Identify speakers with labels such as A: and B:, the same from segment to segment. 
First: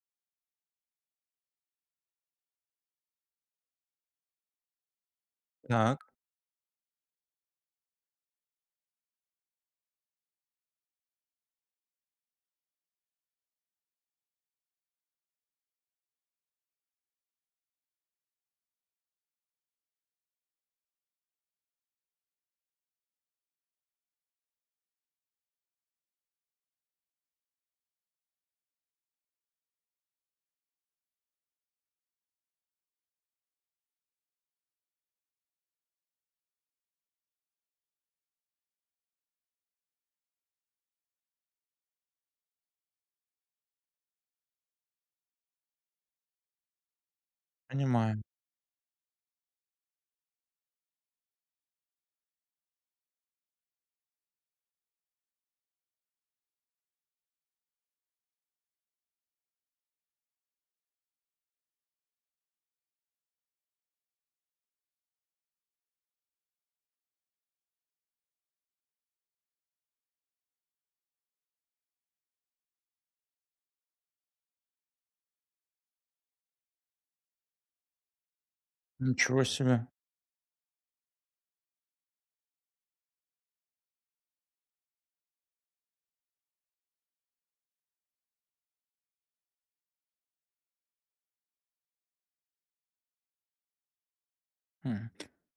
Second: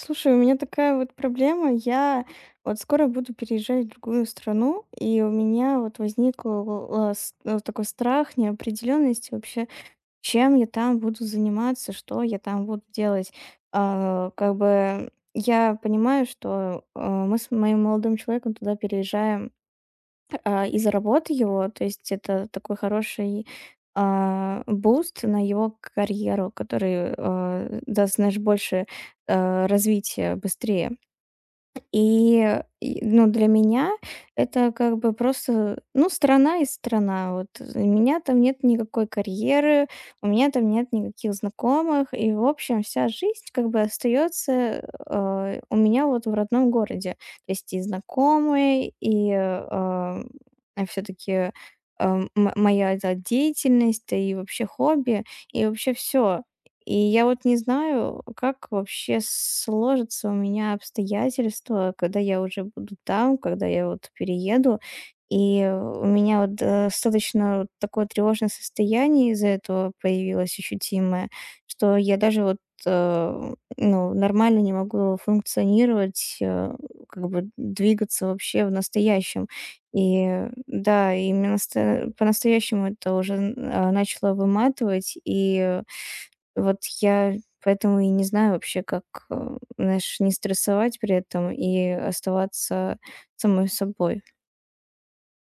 A: Слушай, у меня такая вот проблема. Я вот скоро буду переезжать в другую страну, и у меня вот
B: Так,
A: возник такой страх неопределенности вообще, чем я там буду заниматься, что я там буду делать. Как бы я понимаю, что мы с моим молодым человеком туда переезжаем из-за работы его. То есть это такой хороший, буст на его карьеру, который, даст, знаешь, больше, развития быстрее. Ну, для меня это как бы просто, ну, страна и страна. Вот у меня там нет никакой карьеры, у меня там нет никаких знакомых, и, в общем, вся жизнь как бы остается у меня вот в родном городе. То есть и
B: понимаю.
A: знакомые, и все-таки моя эта деятельность, да и вообще хобби, и вообще все. И я вот не знаю, как вообще сложатся у меня обстоятельства, когда я уже буду там, когда я вот перееду. И у меня вот достаточно вот такое тревожное состояние из-за этого появилось ощутимое, что я даже вот нормально не могу функционировать, как бы двигаться вообще в
B: Ничего
A: настоящем.
B: себе.
A: И да, и меня по-настоящему это уже начало выматывать, и вот я поэтому и не знаю вообще, как, э, знаешь, не стрессовать при этом и оставаться самой собой.
B: Хм.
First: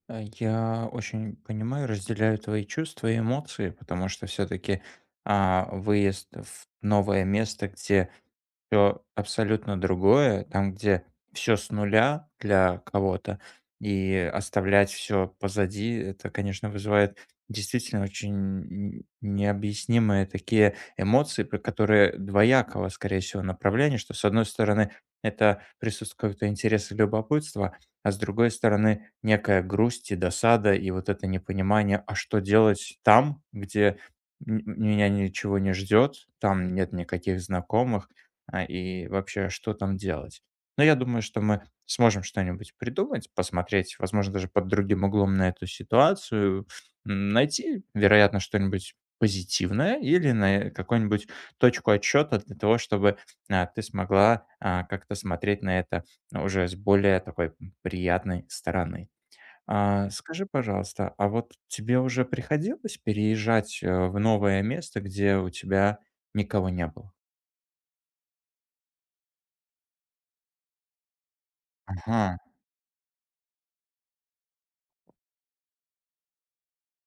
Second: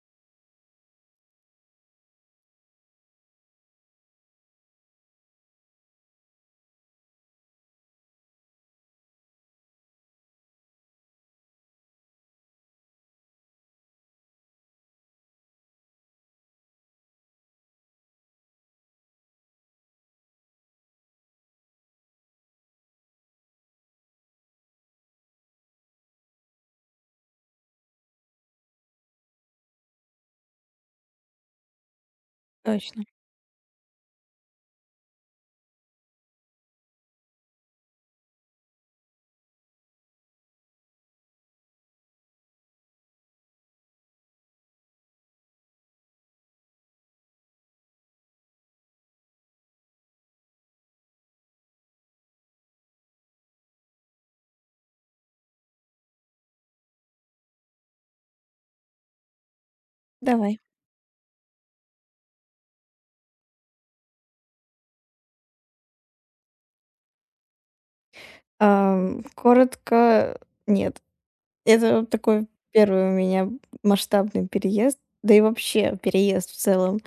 B: Я очень понимаю, разделяю твои чувства и эмоции, потому что все-таки выезд в новое место, где все абсолютно другое, там, где все с нуля для кого-то, и оставлять все позади, это, конечно, вызывает действительно очень н необъяснимые такие эмоции, про которые двоякого, скорее всего, направления, что, с одной стороны, это присутствует какой-то интерес и любопытство, а с другой стороны, некая грусть и досада, и вот это непонимание, а что делать
A: Точно.
B: там, где меня ничего не ждет, там нет никаких знакомых, и вообще, что там делать. Но я думаю, что мы сможем что-нибудь придумать, посмотреть, возможно, даже под другим углом на эту ситуацию, найти, вероятно, что-нибудь позитивное или на какую-нибудь точку отсчета для того, чтобы ты смогла как-то смотреть на это уже с более такой приятной стороны. А, скажи,
A: Давай.
B: пожалуйста, а вот тебе уже приходилось переезжать в новое место, где у тебя никого не было?
A: Ам, коротко, нет. Это вот
B: Ага,
A: такой первый у меня масштабный переезд. Да и вообще переезд в целом.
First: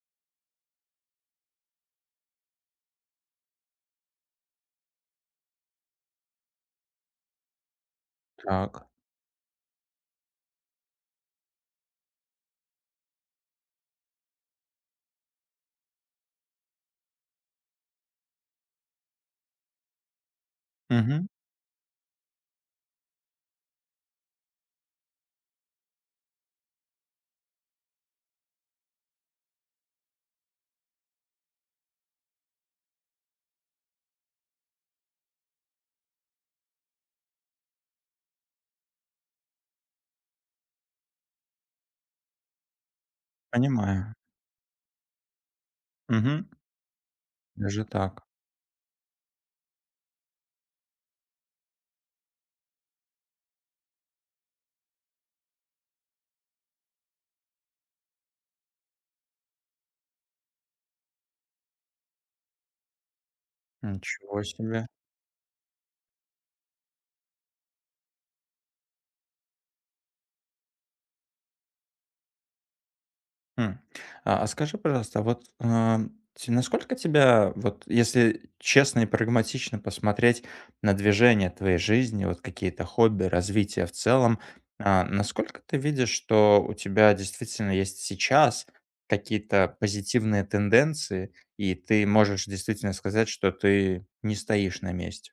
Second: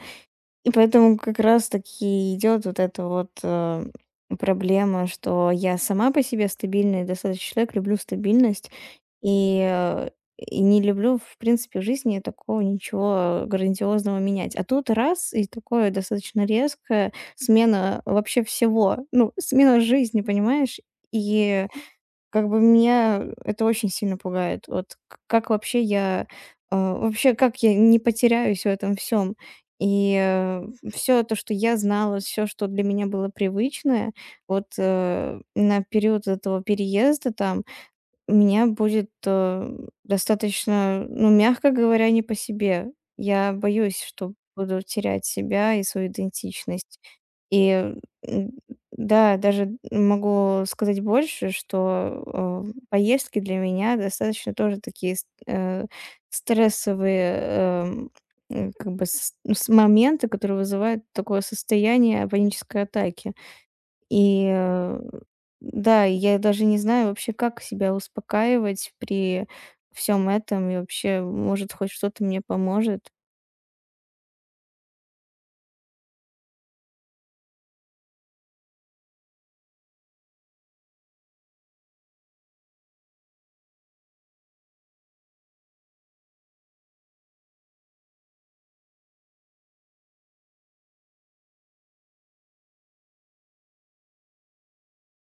A: И поэтому как раз таки идет вот эта вот проблема, что я сама по себе стабильный достаточно человек, люблю стабильность
B: так.
A: и, э, и не люблю, в принципе, в жизни такого ничего грандиозного менять. А тут и такое достаточно резкое, смена вообще всего, ну, смена жизни, понимаешь?
B: Мгм.
A: И как бы меня это очень сильно пугает. Вот к как вообще вообще как я не потеряюсь в этом всем. И все то, что я знала, все что для меня было привычное, вот, на период этого переезда там меня будет, достаточно, ну, мягко говоря, не по себе. Я боюсь,
B: Понимаю.
A: что буду терять себя и свою
B: Мгм.
A: идентичность.
B: Даже
A: И,
B: так.
A: м, да, даже могу сказать больше, что, поездки для меня достаточно тоже такие стрессовые, как бы с ну, с моменты, которые вызывают такое состояние панической атаки.
B: Ничего
A: И,
B: себе.
A: э, да, и я даже не знаю вообще, как себя успокаивать при всем этом и вообще, может, хоть что-то мне поможет.
B: М. А а скажи, пожалуйста, а вот, а, те насколько тебя, вот если честно и прагматично посмотреть на движение твоей жизни, вот какие-то хобби, развитие в целом, насколько ты видишь, что у тебя действительно есть сейчас какие-то позитивные тенденции, и ты можешь действительно сказать, что ты не стоишь на месте?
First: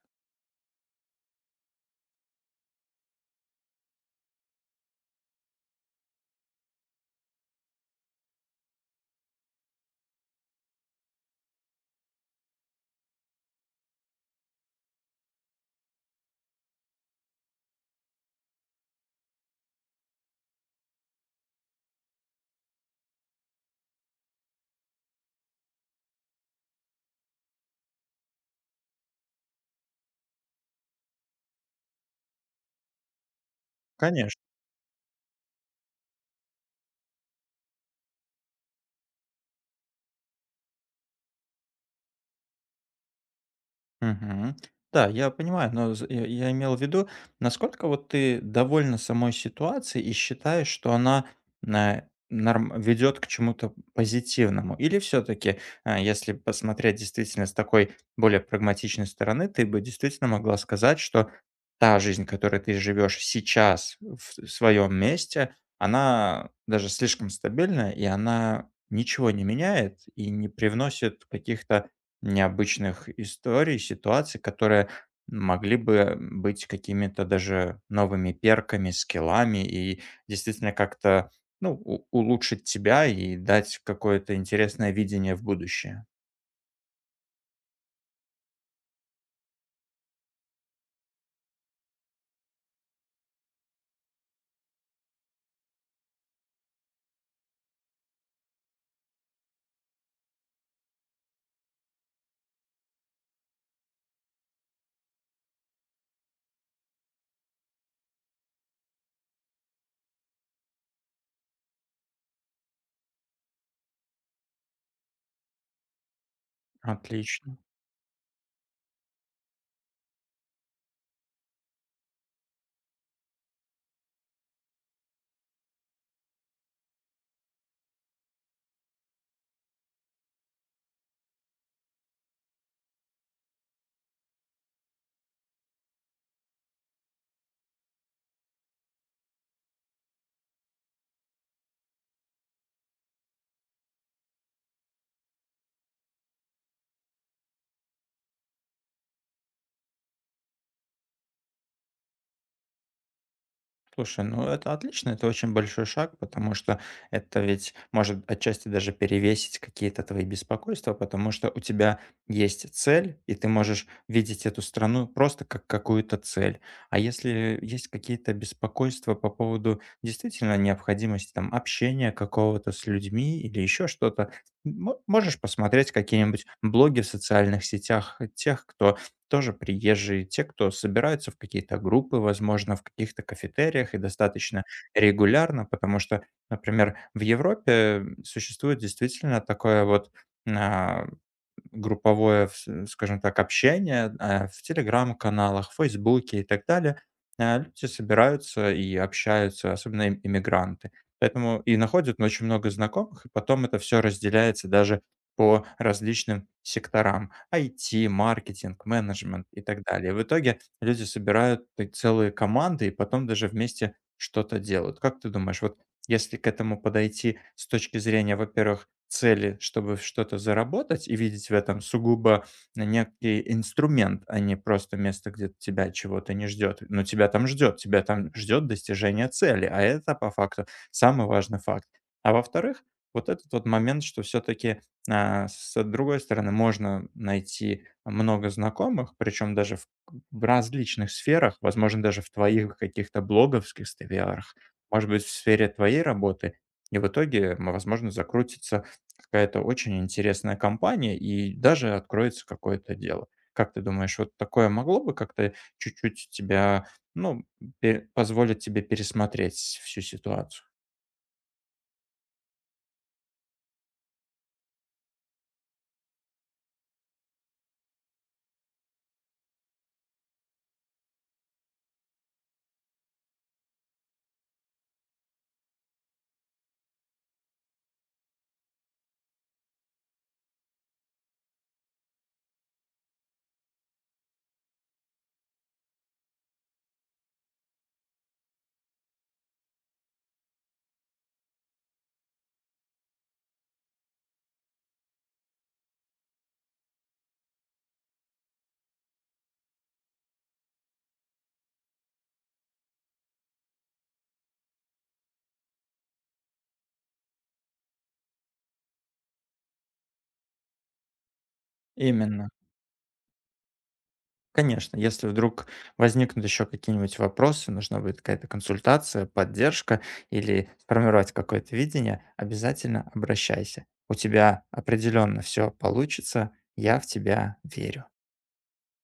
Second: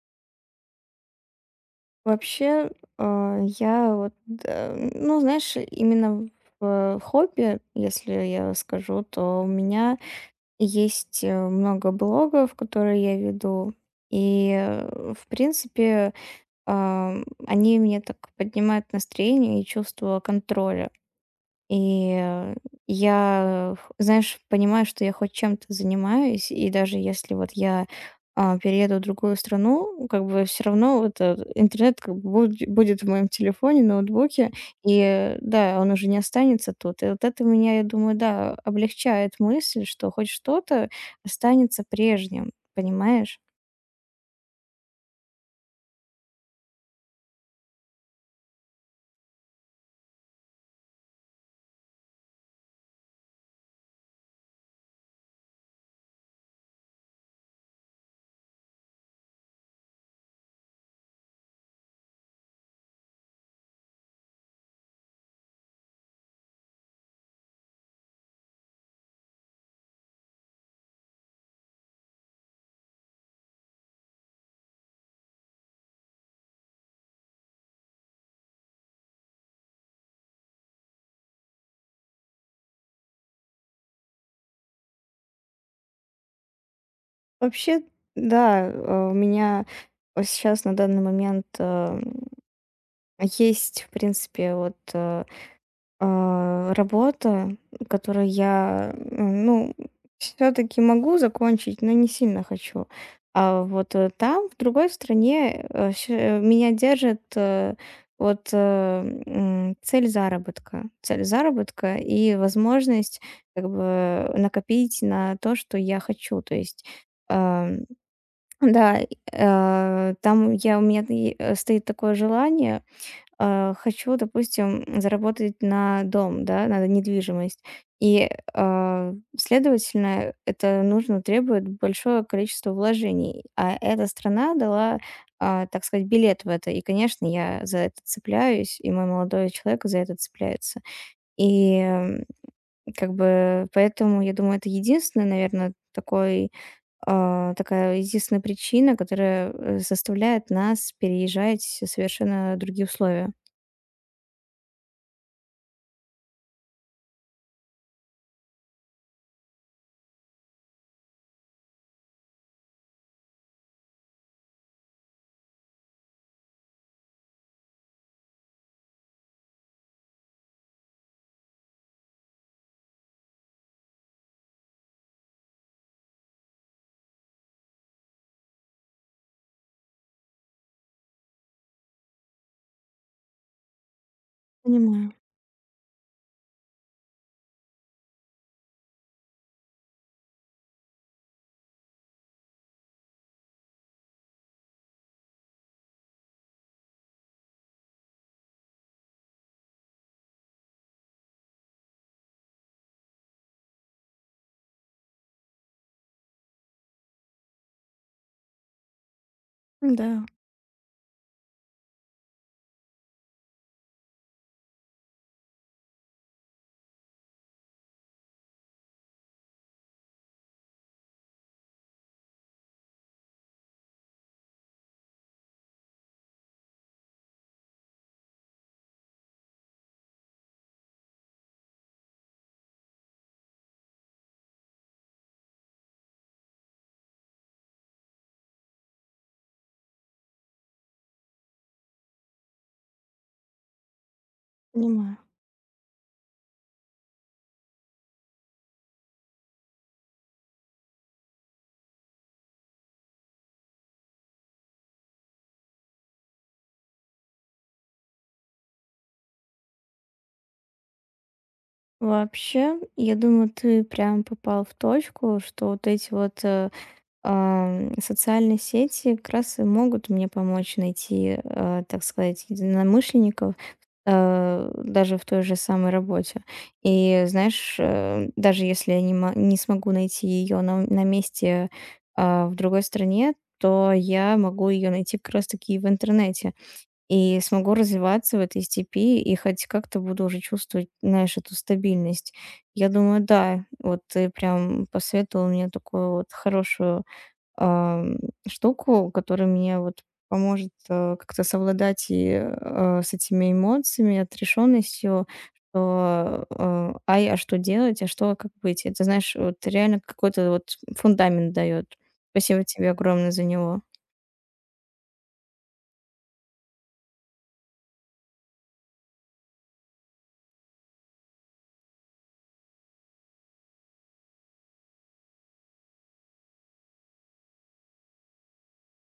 A: Вообще, я вот, ну, знаешь, именно в хобби, если я скажу, то у меня есть много блогов, которые я веду. И в принципе, ам, они мне так поднимают настроение и чувство контроля. И я, ф знаешь, понимаю, что я хоть чем-то занимаюсь, и даже если вот я перееду в другую страну, как бы все равно вот, интернет как бы будь будет в моем телефоне,
B: Конечно.
A: ноутбуке, и да, он уже не останется тут. И вот это меня, я думаю, да, облегчает мысль, что хоть что-то останется прежним, понимаешь?
B: Мгм. Да, я понимаю, но з я имел в виду, насколько вот ты довольна самой ситуацией и считаешь, что она на норм ведет к чему-то позитивному? Или все таки если посмотреть действительно с такой более прагматичной стороны, ты бы действительно могла сказать, что та жизнь, которой ты живешь сейчас в своем месте, она даже слишком стабильна, и она ничего не меняет и не привносит каких-то необычных историй, ситуаций, которые могли бы быть какими-то даже новыми перками, скиллами и действительно как-то, ну, у улучшить тебя и дать какое-то интересное видение в будущее.
A: Вообще, у меня, сейчас на данный момент, есть, в принципе, работа, которую я, ну, все таки могу закончить, но не сильно хочу. А вот, там, в другой стране, меня держит, вот, э, цель заработка. Цель заработка и возможность как бы накопить на то, что я хочу. То есть,
B: Отлично.
A: ам, да, там я у меня стоит такое желание хочу, допустим, заработать на дом, да, на недвижимость. И, следовательно, это нужно требует большое количество вложений. А эта страна дала, так сказать, билет в это. И, конечно, я за это цепляюсь, и мой молодой человек за это цепляется. И, м, как бы, поэтому, я думаю, это единственный, наверное, такой, такая единственная причина, которая, заставляет нас переезжать в совершенно другие условия.
B: Слушай, ну это отлично, это очень большой шаг, потому что это ведь может отчасти даже перевесить какие-то твои беспокойства, потому что у тебя есть цель, и ты можешь видеть эту страну просто как какую-то цель. А если есть какие-то беспокойства по поводу действительно необходимости там общения какого-то с людьми или еще что-то, можешь посмотреть какие-нибудь блоги в социальных сетях тех, кто тоже приезжие, те, кто собираются в какие-то группы, возможно, в каких-то кафетериях и достаточно
A: Понимаю.
B: регулярно, потому что, например, в Европе существует действительно такое вот а, групповое, вс скажем так, общение, в "Телеграм"-каналах, в "Фейсбуке" и так далее. Э, люди собираются и общаются, особенно им иммигранты. Поэтому и находят очень много знакомых, и потом это все разделяется даже по различным секторам: IT, маркетинг, менеджмент и так
A: Да,
B: далее. В итоге люди собирают и целые команды и потом даже вместе что-то делают. Как ты думаешь, вот если к этому подойти с точки зрения, во-первых, цели, чтобы что-то заработать и видеть в этом сугубо некий инструмент, а не просто место, где тебя чего-то не ждет. Но тебя там ждет достижение цели, а это по факту самый важный факт. А во-вторых, вот этот вот момент, что все-таки с другой стороны можно найти много знакомых, причем даже в различных сферах, возможно, даже в твоих каких-то блоговских сферах, может
A: понимаю.
B: быть, в сфере твоей работы. И в итоге, возможно, закрутится какая-то очень интересная компания и даже откроется какое-то дело. Как ты думаешь, вот такое могло бы как-то чуть-чуть тебя, ну, пе позволить тебе пересмотреть всю ситуацию?
A: Вообще, я думаю, ты прям попал в точку, что вот эти вот социальные сети как раз и могут мне помочь найти, так сказать, единомышленников даже в той же самой работе. И знаешь, даже если я не смогу найти ее на месте в другой стране, то я могу ее найти как раз-таки в интернете. И смогу развиваться в этой степи, и хоть как-то буду уже чувствовать, знаешь, эту стабильность. Я думаю, да, вот ты прям посоветовал мне такую вот хорошую ам, штуку, которая мне вот поможет как-то совладать с этими эмоциями, отрешенностью, что а что делать, а что, а как быть. Это, знаешь, вот реально какой-то вот фундамент дает.
B: Именно.
A: Спасибо тебе огромное за него.
B: Конечно, если вдруг возникнут еще какие-нибудь вопросы, нужна будет какая-то консультация, поддержка или сформировать какое-то видение, обязательно обращайся. У тебя определенно все получится, я в тебя верю.